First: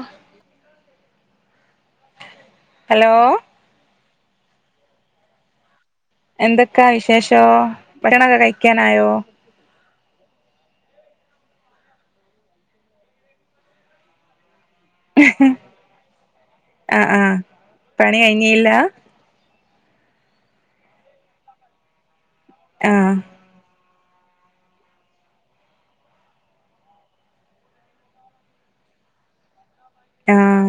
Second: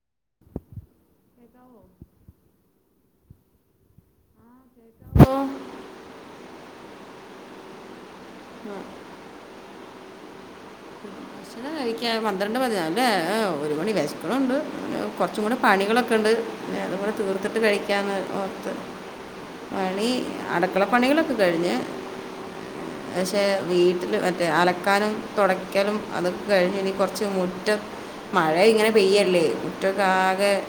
ആഹ് hello ഓ എന്തൊക്കാ വിശേഷോ ഭരണമൊക്കെ കഴിക്കാനായോ ഭക്ഷണംകഴിക്ക പന്ത്രണ്ട് ഏ ഊ ഒരു മണി വേശ് ന്നുണ്ട് കുറച്ചും കൂടി പണികളൊക്കെ ഉണ്ട് പിന്ന ആഹ് അതുകൂടെ ആഹ് തീർത്തിട്ട് കഴിക്കാന്ന് പണി കഴിഞ്ഞില്ല ഓർത്ത് [inaudible] പണി അടക്കള പണികളൊക്കെ കഴിഞ്ഞ് ആഹ് പക്ഷെ വീട്ടിൽ അലക്കാനും തുടയ്ക്കലും അതൊക്കെ കഴിഞ്ഞ് ഇനി കുറച്ച് മുറ്റം മഴ ഇങ്ങനെ പെയ്യല്ലേ മുറ്റക്കെ ആകെ ആഹ്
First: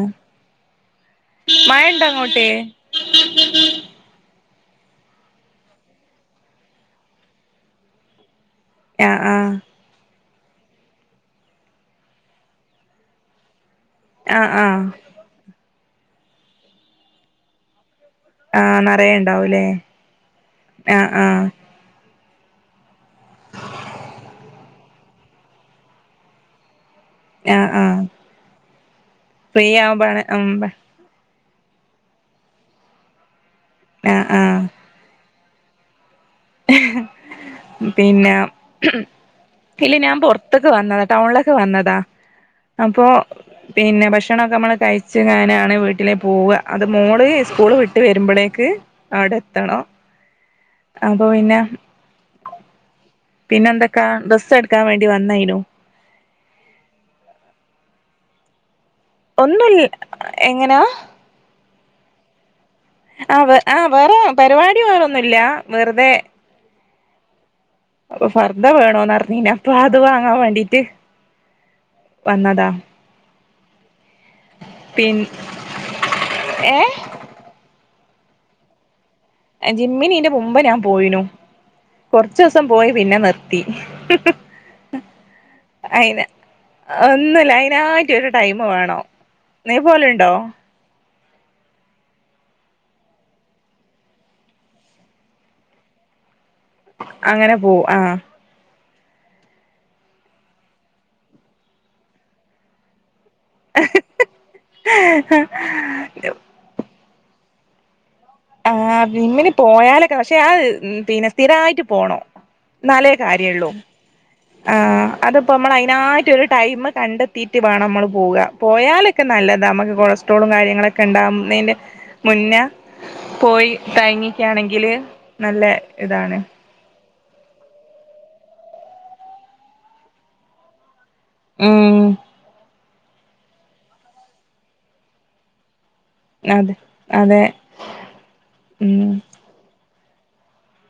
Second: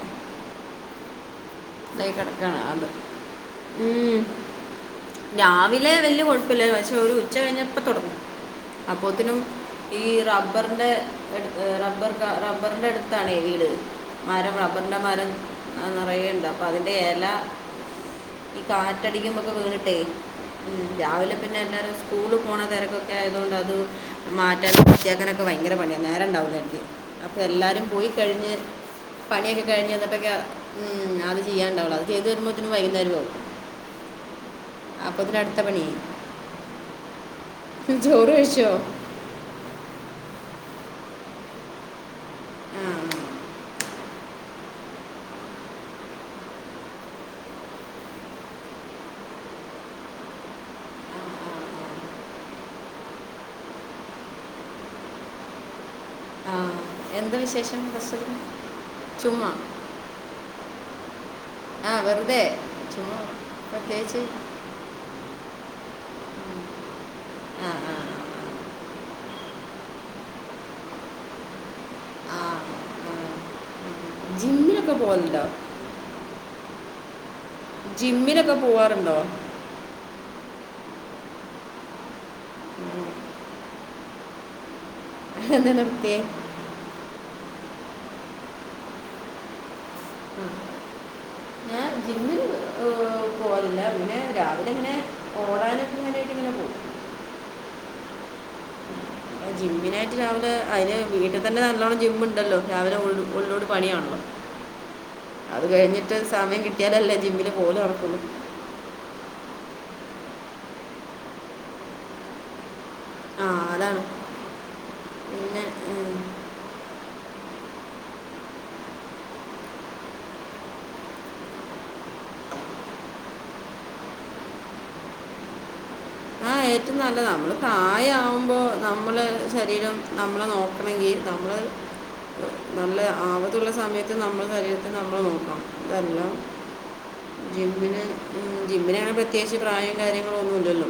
മഴണ്ടോ അങ്ങോട്ട് കിടക്കാണ് അത് ഉ രാവിലെ വല്ല കൊഴപ്പല്ല പക്ഷെ ഒരു ഉച്ച കഴിഞ്ഞപ്പ തുടങ്ങും ആഹ് അപ്പൊത്തിനും ആഹ് ഈ റബ്ബറിന്റെ റബ്ബർ റബ്ബറിന്റെ അടുത്താണേ വീട് ആഹ് മരം ആഹ് റബ്ബറിറെ മരം നിറയേണ്ട് അപ്പൊ അതിൻറെ എല ആഹ് നറയെ കാറ്റടിക്കുമ്പൊക്കെ ഉണ്ടാവൂലേ വീണിട്ടെ ആഹ് രാവിലെ ആഹ് പിന്നെ എല്ലാ ദിസവും സ്കൂള് പോണ തിരക്കൊക്കെ ആയതുകൊണ്ട് അത് മാറ്റാൻ വൃത്തിയാക്കാനൊക്കെ ഭയങ്കര പണിയ നേരംണ്ടാവൂല എനിക്ക് അപ്പൊ ആഹ് എല്ലാരും ആഹ് പോയി കഴിഞ്ഞ് പണിയൊക്കെ ഫ്രീ കഴിഞ്ഞ് ആവുമ്പാണ് എന്നപ്പൊക്ക ഉം ഉം അത് ചെയ്യണ്ടാവുള്ളൂ അത് ചെയ്ത് വരുമ്പോഴത്തേന് വൈകുന്നേരം ആവും ആഹ് ആഹ് അ പൊതിന് അടുത്ത പണി ആയി പിന്നെ കഴിച്ചോ ഇല്ല ഞാൻ പുറത്തക്ക് വന്നതാ ടൗണിലൊക്കെ വന്നതാ അപ്പൊ പിന്നെ ഭക്ഷണോക്കെ നമ്മൾ കഴച്ച്ങ്ങാനാണ് വീട്ടിലെ പോവ അത് മോള് സ്കൂൾ വിട്ട് വരുമ്പളേക്ക് ഔടെത്തണം അപ്പൊ പിന്നെ പിന്നെ എന്തൊക്കാ? ഡ്രസ്സ് എടുക്കാൻ വേണ്ടി വന്നായിനു എന്ത് വിശേഷം [unintelligible] ചുമ്മാ ഒന്നുല എങ്ങനാ ആ വെറുതെ ചുമ്മാ ആ വേ ആ വേറെ പ്രത്യേകിച്ച് പരിപാടി വേറൊന്നുല്ല വെറുതെ ആ ആ അപ്പൊ ഫർ ദ വേണോന്ന്റിഞ്ഞന അപ്പൊ അത് വാങ്ങാൻ വേണ്ടിട്ട് വന്നതാ ജിമ്മിലൊക്കെ പിൻ പോകുന്നുണ്ടോ എ ജിമ്മിനൊക്കെ പോവാാറുണ്ടോ? ജിമ്മിനിന്റെ മുമ്പ് ഞാൻ പോയിനു. കുറച്ച ദിവസം പോയി പിന്നെ നിർത്തി. എന്താ നിർത്തിയേ അയിന ഒന്നുംല്ല അതിനായിട്ട ഒരു ടൈം വേണോ നീ പോലുണ്ടോ? ജിമ്മിൽ പോകലില്ല ഇങ്ങനെ രാവിലെ ഇങ്ങനെ ഓടാനക്കന് വേണ്ടായിട്ട് ഇങ്ങനെ പോ അങ്ങനെ പോ ആ ജിംമ്മിനായിട്ട് രാവിലെ അതിന് വീട്ടിൽ തന്നെ നല്ലോണം ജിംണ്ടല്ലോ. രാവിലെ ഉള്ള ഉള്ളോ പണിയാണല്ലോ അത് കഴിഞ്ഞിട്ട് സമയം കിട്ടിയാലല്ലേ ജിമ്മില് പോലും നടക്കുള്ളൂ. ആ ഇമ്മന് പോയാലൊക്കെ പക്ഷെ ആ പിന്നെ സ്ഥിരമായിട്ട് പോണം. എന്നാലേ ആ കാര്യമള്ളൂ അതാണ് ആ അതിപ്പോ പിന്നെ നമ്മൾ ഉം. അതിനായിട്ട ഒരു ടൈം കണ്ടെത്തിയിട്ട് വേണം നമ്മൾ പോക പോയാലൊക്കെ നല്ലത നമുക്ക് കൊ ഇോളും കാര്യങ്ങളൊക്കെ ഉണ്ടാവുന്നതിന്റെ മുന്നേ പോയി താങ്ങിക്കയാണെങ്കില് നല്ല ഇതാണ്. ആ ഏറ്റവും നല്ലത് നമ്മള് തായ ആവുമ്പോ നമ്മള ശരീരം നമ്മളെ നോക്കണമെങ്കിൽ നമ്മള് ഉം നല്ല ആവത്തുള്ള സമയത്ത് നമ്മൾ ശരീരത്തി നമ്മളെ നോക്കാം. ഇതല്ല അതെ അതെ ജിമ്മിന് ജിമ്മിന ഉം ആണ പ്രത്യേകിച്ച് പ്രായം കാര്യങ്ങള ഒന്നുമല്ലല്ലോ.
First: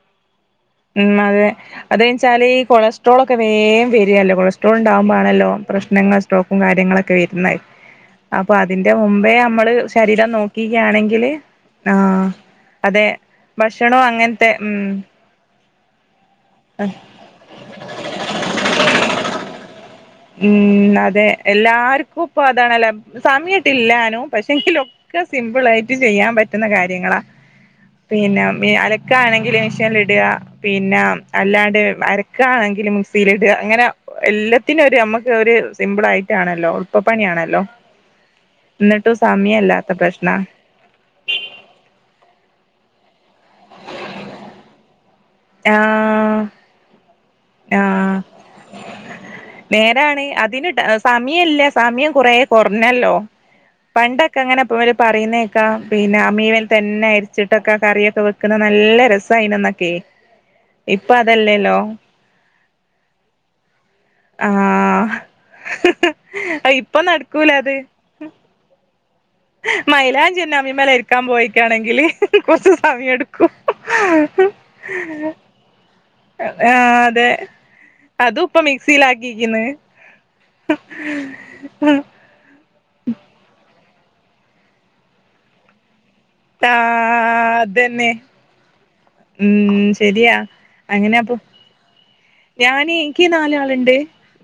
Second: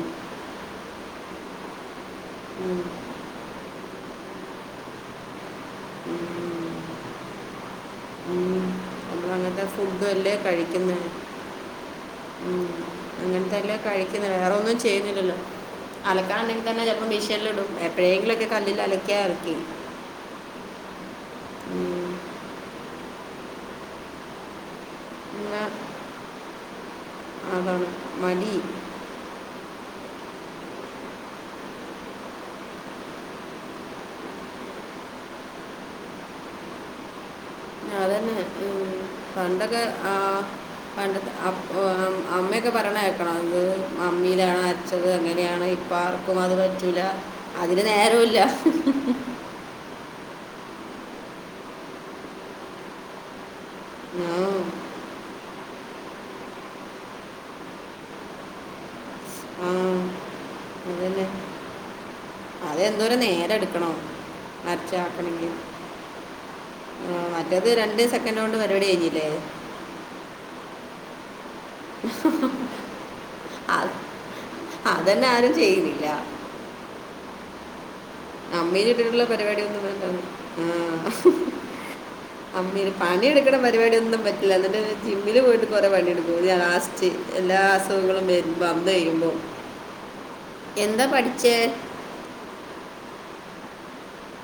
ഉം അതെ അതെന്നെച്ചാല് ഈ ഉം. കൊളസ്ട്രോൾ ഒക്കെ ഒക്കെ വേഗം വരികല്ലോ കൊളസ്ട്രോൾ ഉണ്ടാവകുമ്പാണല്ലോ പ്രശ്നും ഉം. സ്ട്രോുംര്യങ്ങളൊക്കെ വരുന്നത്. [inaudible] അപ്പൊ അതിന്റെ മുമ്പേ അങ്ങനത്തെ നമ്മള് ഫുഡും ശരീരം അല്ലേ നോക്കുകയാണെങ്കില്. ആഹ അങ്ങനത്തെല്ലേ കഴിക്കുന്ന വേറൊന്നും ഉം ചെയ്യുന്നില്ലല്ലോ. അലക്കാനുണ്ടെങ്കിൽ തന്നെ ചിലപ്പോ മഷീനൽ ഇടും എപ്പോഴെങ്കിലും ഒക്കെ കല്ലിൽ അലക്കാ അലക്കി. ഉം അതെ ഉം. എല്ലാർക്കും ഇപ്പൊ അതാണല്ല. സമയട്ടില്ലാനോ പക്ഷെ ങ്കിലൊക്കെ പിന്നെ സിമ്പിള ആയിട്ട് ചെയ്യാൻ പറ്റുന്ന കാര്യങ്ങളാ. അതാണ് മടി പിന്നെ അലക്ക ആണെങ്കിൽ മഷ്യല്ല് ഇട. പിന്നെ അല്ലാണ്ട് അരക്കാണെങ്കിൽ മുക്സിയില ഇടുക. അങ്ങനെ എല്ലാ പിന്നെ ഒരു നമുക്ക് ഒരു സിമ്പിൾ ആയിട്ടാണല്ലോ ഉളപ്പപ്പണിയാണല്ലോ. അതന്നെ ഉം. എന്നിട്ടു സമയല്ലാത്ത പ്രശ്ന പണ്ട് അമ്മയൊക്കെ പറയണ് കേക്കണം അത് അമ്മയിലാ അരച്ചത് അമിലനെയാ. ഇപ്പ ആർക്കും ആഹ് അത് പറ്റൂല അതിന് ആഹ് നേരവുല്ല. നേരാണ് അതിന് സമയം ഇല്ല സമയം കുറ കുറഞ്ഞല്ലോ. ആ പണ്ടൊക്കെ അങ്ങനെ അപ്പ അവ പറയുന്നേക്കാ പിന്നെ അ മീവൻ തന്നെ അരിച്ചിട്ടൊക്കെ കറിയൊക്കെ വെ ക്കുന്ന നല്ല ആ രസമായിനന്നൊക്കെ ഇപ്പൊ അതല്ലേല്ലോ. അതെന്തോരോ നേരെം എടുക്കണം. ആഹ് മരച്ചക്കണെങ്ക ഇപ്പൊ ആ നടക്കൂല മറ്റേത് രണ്ട് ദിവസം. അെ കൊണ്ട് പരിപടി കഴഞ്ഞില്ലേ. മൈലാഞ് എലാംഅമ്മിമല് അരിക്കാൻ പോയി. ക്കാണെങ്കിൽ കൊറച്ച് സമയം എടുക്കും. ചെയ്ല്ല. ആഹ അതെ അതും ഇപ്പം അമ്മയിൽ ഇട്ടിട്ടുള്ള മിക്സിയിലാക്കിരിക്കിണ്. പരിപാടിയൊന്നും വേണ്ട അമ്മീന് പണിയെടുക്കണ പരിപാടിയൊന്നും പറ്റില്ല നട് അലോ ജിമ്മില് പോയിട്ട് കുറെേ പണിയെടുക്കും ആഹ് ലാസ്റ്റ്എല്ലാ അതന്നെ അസുഖങ്ങളും വരുമ്പോ അന്ന് കഴ്യുമ്പോംം ഉം ശരിയാ എന്താ പഠിച്ചേ ഞൻ എനിക്ക് നാലാളുണ്ട്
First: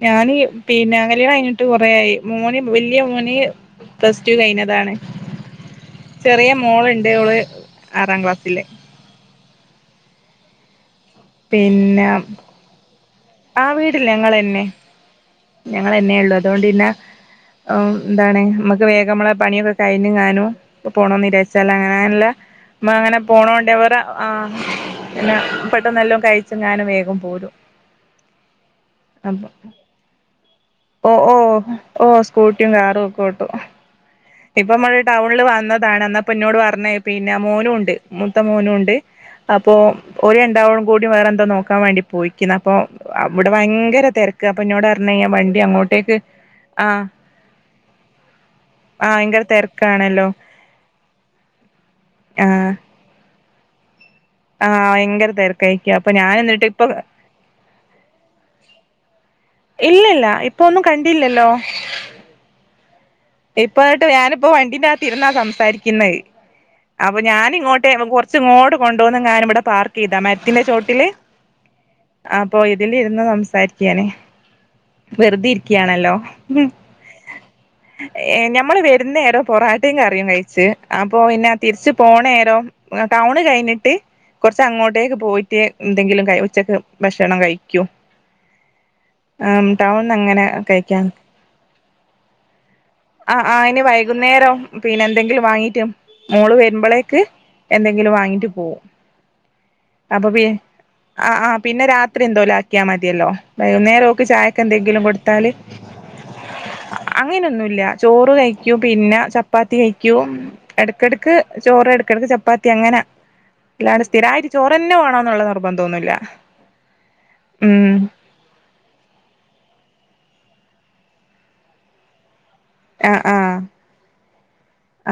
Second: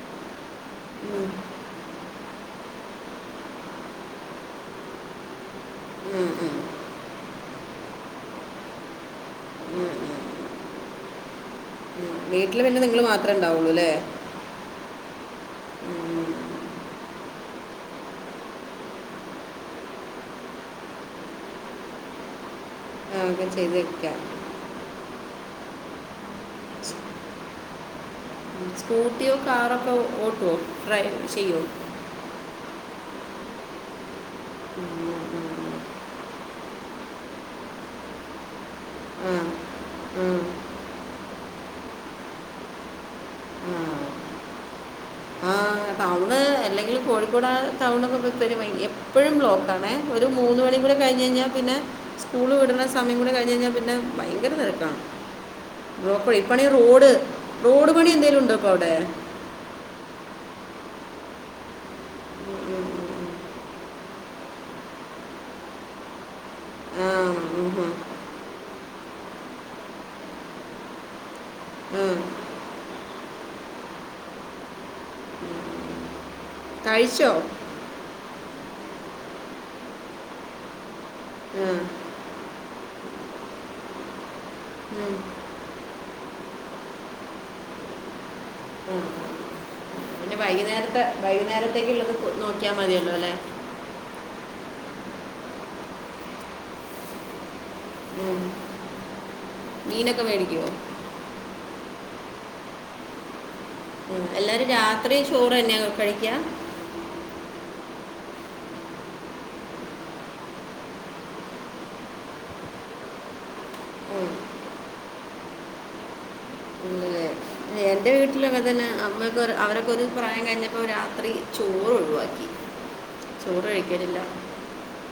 ഞാൻ പിന്നൊ ഉം, കല്യാണം കഴഞ്ഞിട്ട് കൊറൊയി. മോന് വല്യ മോന് പ്ലസ് ടു കഴിഞ്ഞതാണ്. ഉം, ഉം, ചെറിയ ഉം, മോള്ണ്ട് അവള് ആറാം ക്ലാസ്സില്. ഉം, പിന്നെ ഉം. വീട്ടിൽ പിന്നെ നിങ്ങള് മാത്രം ആഹ് വിടില് ഞങ്ങെളെ ന്നെ ഞങ്ങെളെ ന്നെ ഉം. ഉള്ളു അതുകൊണ്ട്ന്നെ ഓഹ് എന്താണ് നമുക്ക് വേഗമുള്ള പണിയൊക്കെ കഴിഞ്ഞു കാണു ഇ പോണംന്നജാർച്ചാ അങ്ങനെല്ല അങ്ങനെ ആ, ഒക്കെ പോണോണ്ട് ചെയ്ത് അവടെ വെക്കാം ആ പിന്നെ പെട്ടെന്ന്ല്ലാം കഴിച്ചും ഞാനും വേഗം പോരും സ്കൂട്ടിയോ അപ്പൊ കാറൊക്കെ ഓട്ടോ ഡ്രൈവ് ചെയ്യോ ഓഹ് സ്കൂട്ടിയും കാറും ഒക്കെ ഓട്ടും ഇപ്പ നമ്മള് ടൗണില് വന്നതാണ് എന്നപ്പന്നോട് പറഞ്ഞ പിന്നെ മോനും ഉണ്ട് മുത്ത മോനും ഉണ്ട് ആ ണ്ട് അപ്പോ ആ, ഓര് രണ്ടാളു കൂടി വേറെ എന്തോ നോക്കാൻ വേണ്ടി പോയിക്കുന്ന അപ്പൊ ഇവിടെ ആ. ഭയങ്കര തെരക്ക് അപ്പൊ എന്നോട് പറഞ്ഞു ആ വണ്ടി അങ്ങോട്ടേക്ക് ടൗണ് അല്ലെങ്കിൽ ആഹ് കോഴിക്കോട് ടൗൺ എന്നക്കെയ ആഹ് എപ്പോഴും ഭയങ്കര ബ്ലോക്ക് ആണ് ഒരു തിരക്കാണല്ലോ മൂന്ന് മണി കൂടെ കഴിഞ്ഞ കഴിഞ്ഞാൽ പിന്നെ സ്കൂൾ ആഹ് വിടുന്ന സമയം കൂടെ കഴിഞ് കഴിഞ്ഞാൽ പിന്നെ ഭയങ്കര ആഹ് തിരിക്കാ ഭയങ്കര തിരക്കായിരിക്കും അപ്പൊ ഞാൻ ബ്ലോക്ക എന്നിട്ട് ഇപ്പനെങ്കി ഈ ഇപ്പൊ റോഡ് റോഡ് പണി എന്തേലും ഉണ്ടപ്പൊ അവിടെ ഇല്ലല്ല ഇപ്പൊന്നും കണ്ടില്ലല്ലോ ഉ ഇപ്പ എന്നിട്ട് ഞാനിപ്പോ വണ്ടീന്റെകതിരുന്നാ സംസാരിക്കുന്നത് ആ അപ്പൊ ഉം, ഞാനിങ്ങോട്ടെ ഉം. ഇങ്ങോട്ട കൊണ്ടുവന്ന് ഞാൻ ഇവിടെ പാർക്ക് ചെയ്താ മരത്തിന്റെ ചോട്ടില് ആഹ് ആപ്പോ ഇതില് ഇരുന്ന് സംസാരിക്കാണ് വെറുതെ ഇരിക്കയാണല്ലോ കയ്ചൊ ഏഹ് ഞമ്മള് വരുന്നേരോ പൊറാട്ടയും കറിയും കയ്ച്ച് അപ്പൊ പിന്നെ ഉം, തിരിച്ച് പോണേരം ടൗണ് കയ്ഞ്ഞിട്ട് കൊറച്ച് ഉം. അങ്ങോട്ടേക്ക് പോയിട്ട് എന്തെങ്കിലും ഉച്ചക്ക് ഭക്ഷണം കയ്ക്കും ആം ടൗൺ അങ്ങെ പിന്നെ വൈകുന്നേരത്തെ വൈകുന്നേരത്തേക്ക ഉള്ളത് നോക്കിയാൽ മതിയ ഉള്ള അല്ലേ ആഹ് ആയിന് വൈകുന്നേരം പിന്നെ എന്തെങ്കിലും വാങ്ങീട്ടും മോള് വരുമ്പോളേക്ക് എന്തെങ്കിലും ഉം. വാങ്ങിട്ട് പോകും മീനൊക്കെ അപ്പൊ പി മേടിക്കുമോ ആഹ് ആഹ് പിന്നെ രാത്രി എന്തോലും ആക്കിയാൽ മതിയല്ലോ വൈകുന്നേരം ക്ക് ചായക്ക് എന്തെങ്കിലും കൊടുത്താല് കഴിക്ക അങ്ങനെയൊന്നുല്ല ചോറ് കഴിക്കൂ പിന്നെ ചപ്പാത്തി കഴിക്കൂ എടക്കിടക്ക് ചോറ് എടക്കിടക്ക് ചപ്പാത്തി അങ്ങനെ അല്ലാണ്ട് സ്ഥിരായിട്ട് ച്ചോർന്നെ വേണന്നുള്ള നിർബന്ധം ഒന്നുമല്ല [unintelligible] എന്റെ വീട് വീട്ടിലൊക്കെ തന്നെ അമ്മക്ക് അവരൊക്കെ ഒരു പ്രായം കഴിഞ്ഞപ്പോ രാത്രി ചോറ് ഒഴിവാക്കി ആഹ് ആഹ് ചോറ് കഴിക്കലില്ല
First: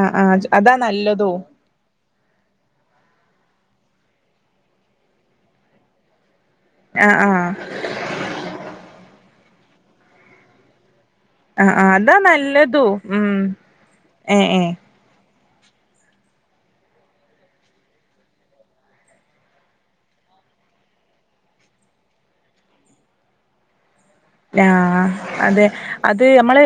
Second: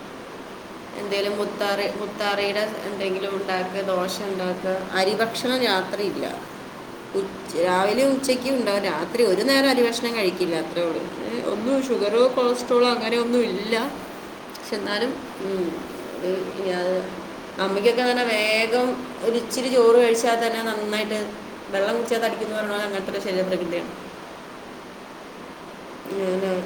ആഹ് ആഹ് അതാ നല്ലതും മുത്താറ മുത്താറയുടെ എന്തെങ്കിലും ഉണ്ടാക്ക ദോശ ഉണ്ടാക്ക അരി ഭക്ഷണ രാത്രിയില്ല ആഹ് ഉം ആഹ് രാവിലെയും ഉച്ചക്ക ഉണ്ടാവും രാത്രി ഒരു നേരം അരി ഭക്ഷണം കഴിക്കില്ല അത്രേ ഉള്ളൂ ആഹ് ഒന്നും ആഹ് അതാ ഷുഗറോ കൊളസ്ട്രോളോ നല്ലതും അങ്ങനെയ ഉം ഒന്നും ഇല്ല ഏഹ് ഏഹ് എന്നാലും ഉം ഉം ഉം ഞാൻ അമ്മയ്ക്കൊക്കെ തന്നെ വേഗം ഒര് ഇച്ചിരി ചോറ് കഴിച്ചാൽ തന്നെ നന്നായിട്ട് വെള്ളം കുച തടിക്കും പറഞ്ഞ അങ്ങനത്തെ ശരീര പ്രകൃതി യാ ആഹ് അതെ അത് ഞാൻ നമ്മള്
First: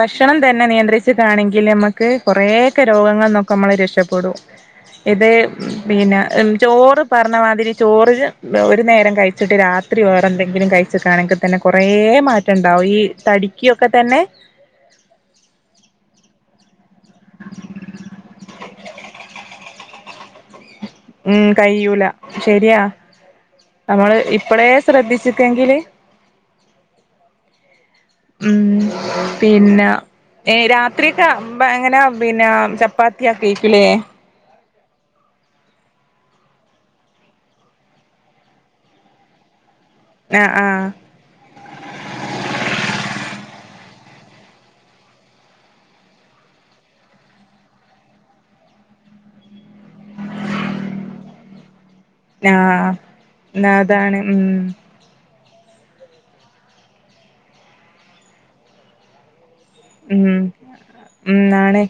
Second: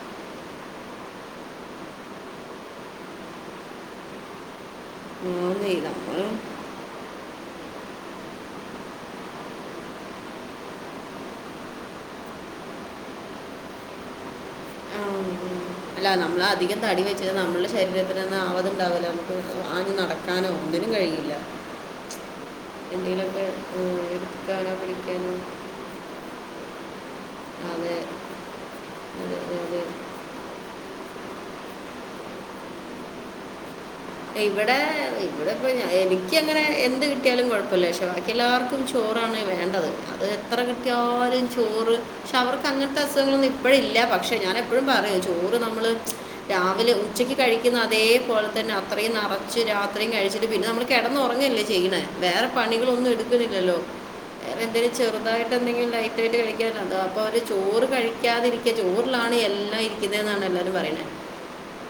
ഭക്ഷണം തന്നെ നിയന്ത്രിച്ചു കാണെങ്കിൽ നമ്മ കൊറൊക്കെ രോഗങ്ങൾന്നൊക്കെ നമ്മൾ രക്ഷപ്പെടും ഇത് ഒന്ന് പിന്നെ ചെയ്താൽ ചോറ് പറഞ്ഞമാതിരി ചോറ് ഒരു നേരം കഴിച്ചിട്ട് രാത്രി വേറെ എന്തെങ്കിലും കഴിച്ചിട്ടാണെങ്കിൽ തന്നെ കുറ കുറേ മാറ്റം ഉണ്ടാവും ഈ തടിക്കൊക്കെ തന്നെ ആഹ് അല്ല നമ്മള അധികം തടി വെച്ചത് നമ്മളുടെ ശരീരത്തിനെന്നെ ആവതു ഉണ്ടാവല്ലോ [unintelligible] ടുക്കാനോ ഒന്നിനും കഴിയില്ല ഉം കഴിയൂല ശരിയാ എന്തേലൊക്കെ. നമ്മള് ഇപ്പളേ ശ്രദ്ധിച്ചില്ലെങ്കില്. അതെ ഉം അതെ അതെ പിന്നെ അതെ ഏഹ് രാ ത്രിക്ക് എങ്ങനാ പിന്നെ ചപ്പാത്തിയാക്കിക്കു അല്ലേ. ഇവിടെ ഇവിടിപ്പം എനിക്കങ്ങനെ എന്ത് കിട്ടിയാലും കുഴപ്പമില്ല പക്ഷെ ബാക്കി എല്ലാവർക്കും. ചോറാണ് വേണ്ടത് അത് ആഹ് എത്ര ആഹ് കിട്ടിയാലും. ചോറ് പക്ഷെ അവർക്ക് അങ്ങനത്തെ അസുഖങ്ങളൊന്നും ഇപ്പഴ് ഇല്ല പക്ഷെ ഞാൻ എപ്പോഴും പറയൂ ചോറ് നമ്മള്. രാവിലെ ഉച്ചക്ക് കഴിക്കുന്ന അതേപോലെ തന്നെ അ അത്രയും നിറച്ച് രാത്രിയും കഴിച്ചിട്ട് പിന്നെ നമ്മൾ കിടന്ന് ഉറങ്ങല്ലേ ചെയ്യണേ. വേറെ പണികളൊന്നും ആഹ് എടുക്കുന്നില്ലല്ലോ അതാണ് ഉം വേറെ എന്തെലും ചെറുതായിട്ട് എന്തെങ്കിലും ലൈറ്റ് ആയിട്ട് കഴിക്കാന് അപ്പൊ അവര് ചോറ് കഴിക്കാതിരിക്കുക ചോറിലാണ് എല്ലാം ഇരിക്കു ന്നത് ഉം എന്നാണെല്ലാരും പറയണേ ഉം ആണ്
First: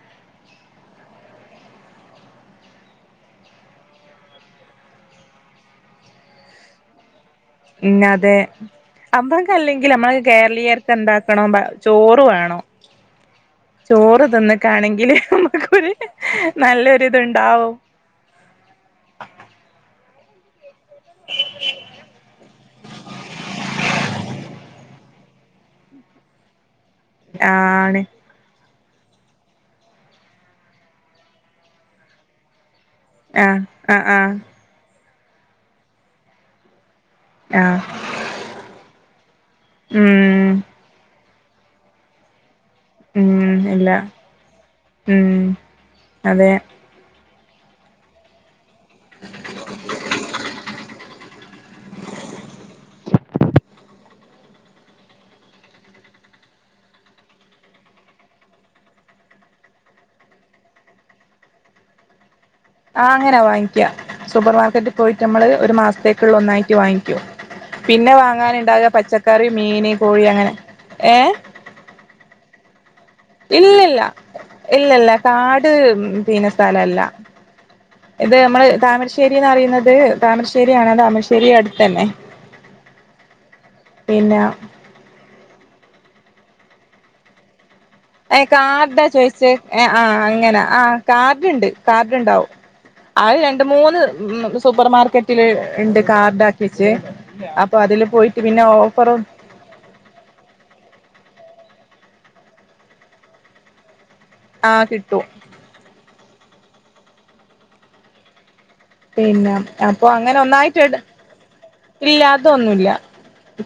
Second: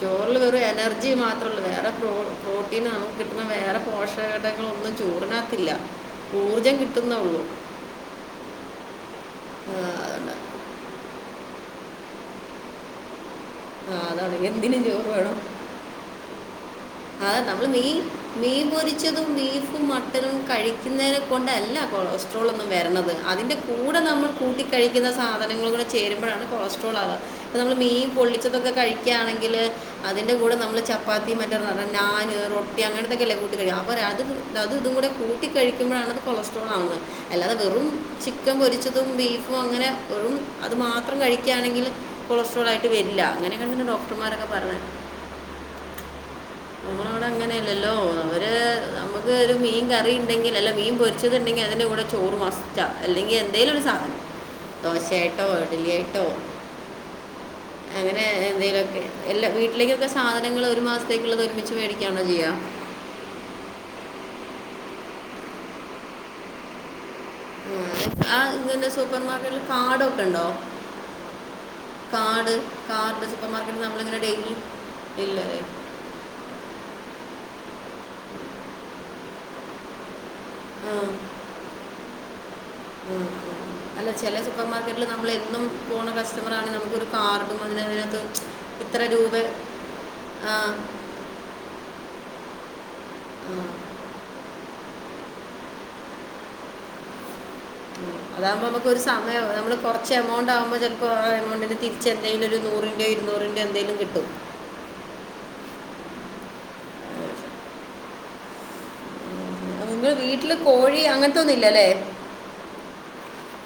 ചോറില് വെറും എനർ ജി മാത്രേ ഉള്ളൂ വേറെ പ്ര പ്രോട്ടീൻ നമ്മുക്ക് കിട്ടണ വേറെ പോഷക ഘടകങ്ങൾ ഒന്നും ചോറിനാത്തില്ല. ഊർജം കിട്ടുന്നേയുള്ളൂ. തിന്നാതെ നമ്മക്ക് ആ, അല്ലെങ്കിൽ നമ്മടെ അതുകൊണ്ട് കേരളീയർ. എന്താക്കണം ചോറ് വേണം ആ, ചോറ് അതാണ് എന്തിനും ചോറ് തിന്ന്ക്കാണെങ്കില്. നല്ലൊരു. ആഹ് നമ്മള് മീൻ, മീൻ പൊരിച്ചതും, ബീഫും, മട്ടനും കഴിക്ക ക്കുന്നതിനെ കൊണ്ട് അല്ല കൊളസ്ട്രോളൊന്നും വരുന്നത് അതിൻ്റെ കൂടെ നമ്മൾ കൂട്ടി കഴി ക്കുന്ന സാധനങ്ങൾ ചേരുമ്പോഴാണ് കൊളസ്ട്രോൾ ആവുക ഇപ്പൊ നമ്മള് ആണ് മീൻ പൊള്ളിച്ചൊതൊക്കെ കഴി ക്കാണെങ്കില് അതിന്റെ കൂടെ നമ്മള് ചപ്പാത്തി മറ്റെ നാന്, റൊട്ടി അങ്ങനെ തി ഇതൊക്കെയല്ലേ കൂട്ടി ആഹ് കഴിക്ക അപ്പൊ ആഹ് അതും ആഹ് ഇതും കൂടി കൂട്ടകഴിക്കുമ്പോഴാ ആണത് കൊളസ്ട്രോൾ ആവുന്നത്. അല്ലാതെ ആഹ് വെറും ചിക്കൻ പൊരിച്ചതും, ബീഫും അങ്ങനെ വെറും ഉം അത് മാത്രം കഴിക്കയാണെങ്കില്. കൊളസ്ട്രോൾ ആയിട്ട് വരില്ല ഉം അങ്ങനെയെക്കയാണ് ഇല്ല ഡോക്ടർമാരൊക്കെ പറയണേ. ഉം അതെ. നമ്മളിവിടെ അങ്ങനെയല്ലല്ലോ അവര് നമുക്ക് ഒരു മീൻ കറി ഉണ്ടെങ്കിൽ അല്ല മീൻ പൊരി ച്ചതുണ്ടെങ്കിൽ അതിന്റെ കൂടെ ചോറ് മസ്റ്റാ അല്ലെങ്കി എന്തേലും ഒരു സാധനം. ദോശയായിട്ടോ ഇഡ്ലി ആയിട്ടോ. അങ്ങനെ എന്തേലും ഒക്കെ എല്ലാ വീട്ടിലേക്കൊക്കെ സാധനങ്ങൾ ഒരു മാസത്തേക്കുള്ളത് ഒരു മിച്ച് മേടിക്കയാണോ ചെയ്യുക? ആഹ് അങ്ങനെ വാങ്ങിക്ക സൂപ്പർ മാർക്കറ്റിൽ പോയിട്ട് നമ്മള് ഒരു മാസത്തേക്കുള്ളത് ഒന്നായിട്ട് വാങ്ങിക്കും. ഉം. പിന്നെ ആ വാങ്ങാൻ ഉണ്ടാവുക ഇതിൻ്റെ സൂപ്പർ പച്ചക്കറി, മാർക്കറ്റിൽ മീന്, കാർഡൊക്കെ കോഴി അങ്ങനെ ഏഹ്. Card card. സൂപ്പർ മാർക്കറ്റിൽ ഇല്ലില്ല നമ്മളിങ്ങനെ ഡെയിലി ഇല്ലില്ലാ ഇല്ലല്ലേ കാഡ്. ചെയുന്ന സ്ഥല അല്ല ഇത് നമ്മള് താമരശ്ശേരിന്ന് പറയുന്നത്. താമരശ്ശേരി ആണ് ഉം, താമരശ്ശേരി അടുത്ത് തന്നെ. ഉം, അല്ല ചില സുപ്പർ മാർക്കറ്റിൽ നമ്മളെന്നും പോണ കസ്റ്റമർ ആണെ നമുക്കൊരു കാർഡും അതിനകത്ത് ഒരു ഏഹ് കാർഡാ ചോയിച്ചെ, ആഹ് അങ്ങനാ ആ കാർഡ് ഇണ്ട് കാർഡുണ്ടാവും. അത്‌ രണ്ട് മൂന്ന് സൂപ്പർ മാർക്കറ്റില് ഉണ്ട് കാർഡ് ആക്കി വച്ച് അപ്പൊ. അപ്പൊ അതില് പോയിട്ട് പിന്നെ അതാകുമ്പോൾ നമുക്കൊരു ഓഫറും. സമയം നമ്മൾ കുറച്ച് എമൗണ്ട് ആകുമ്പോൾ ചിലപ്പോ ആഹ് കുറച്ച് എമൗണ്ട് ആവുമ്പം ചിലപ്പം തിരിച്ച് എന്തെങ്കിലും ഒരു നൂറിന്റെറെോ ഇരുന്നൂറിന്റെ എന്തെലും കിട്ടും. ആഹ് കിട്ടും. പിന്നെ അപ്പൊ നിങ്ങള് അങ്ങനെ വീട്ടില് ഒന്നായിട്ട് കോഴി അങ്ങനത്തൊന്നും ഇല്ല അല്ലേ. ഇല്ല അതൊന്നുല്ല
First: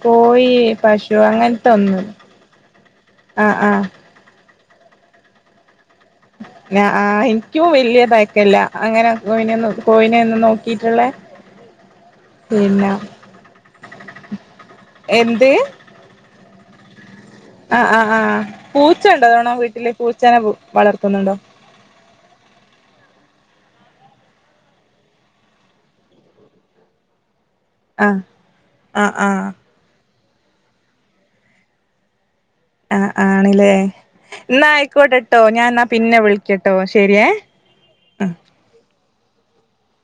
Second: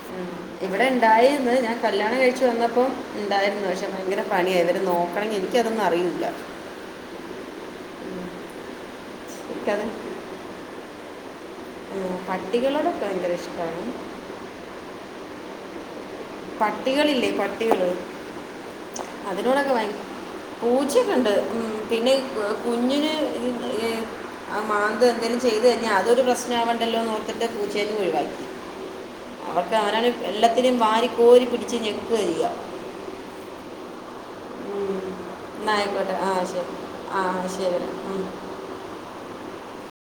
കോഴി ഇവിടെ പശു ഇണ്ടായിരുന്ന് അങ്ങനത്തെ ഞാൻ ഒന്നും കല്യാണം കഴിച്ചു വന്നപ്പോ ആ ഉണ്ടായിരുന്നു ആ പക്ഷെ ഭയങ്കര പണിയാ ഇവരെ നോക്കണമെങ്കിൽ എനിക്ക് അതൊന്നും അറിയുല്ല. ആഹ് എനിക്കും വലിയ തയക്കില്ല അങ്ങനെ കോയിനെ എനിക്കത് കോയിനെന്നും നോ ക്കീട്ടുള്ളേ. പട്ടികളോടൊക്കെ ഉണ്ട് ഒരിഷ്ടം. എന്ത്? പട്ടികളില്ലേ പ ആഹ് ട്ടികള് ആഹ് ആഹ് പൂച്ച ഉണ്ടോ തവണ അതിനോടൊക്കെ ഭയ വീട്ടില് പൂച്ചനെ പൂച്ചക്കെണ്ട് വളർത്തുന്നുണ്ടോ ഉം പിന്നെ എഹ് കുഞ്ഞിന് എഹ് എഹ് അത് മാന്തെ എന്തേലും ചെയ്തയിഞ്ഞാ അതൊരു പ്രശ്നമാവണ്ടല്ലോന്നൊർ ത്ത്ട്ട് പൂച്ചേനിം ആഹ് ഒഴിവാക്കി. ആഹ് ആഹ് [unintelligible] ക്കവനാണെ എല്ലാത്തിനിം വാരി കോരി പിടിച്ച് ഞെക്കാ ചെയ്യാ. ആഹ് ആണ്ല്ലേ എന്നാ ഉം. ആയ്ക്കോട്ടെട്ടോ ഞാൻ എന്നാ ന്നാ ആയിക്കോട്ടെ പിന്നെ ആ ശരി വിളിക്കട്ടോ ആ ശെരിയേ ശരി ഉം.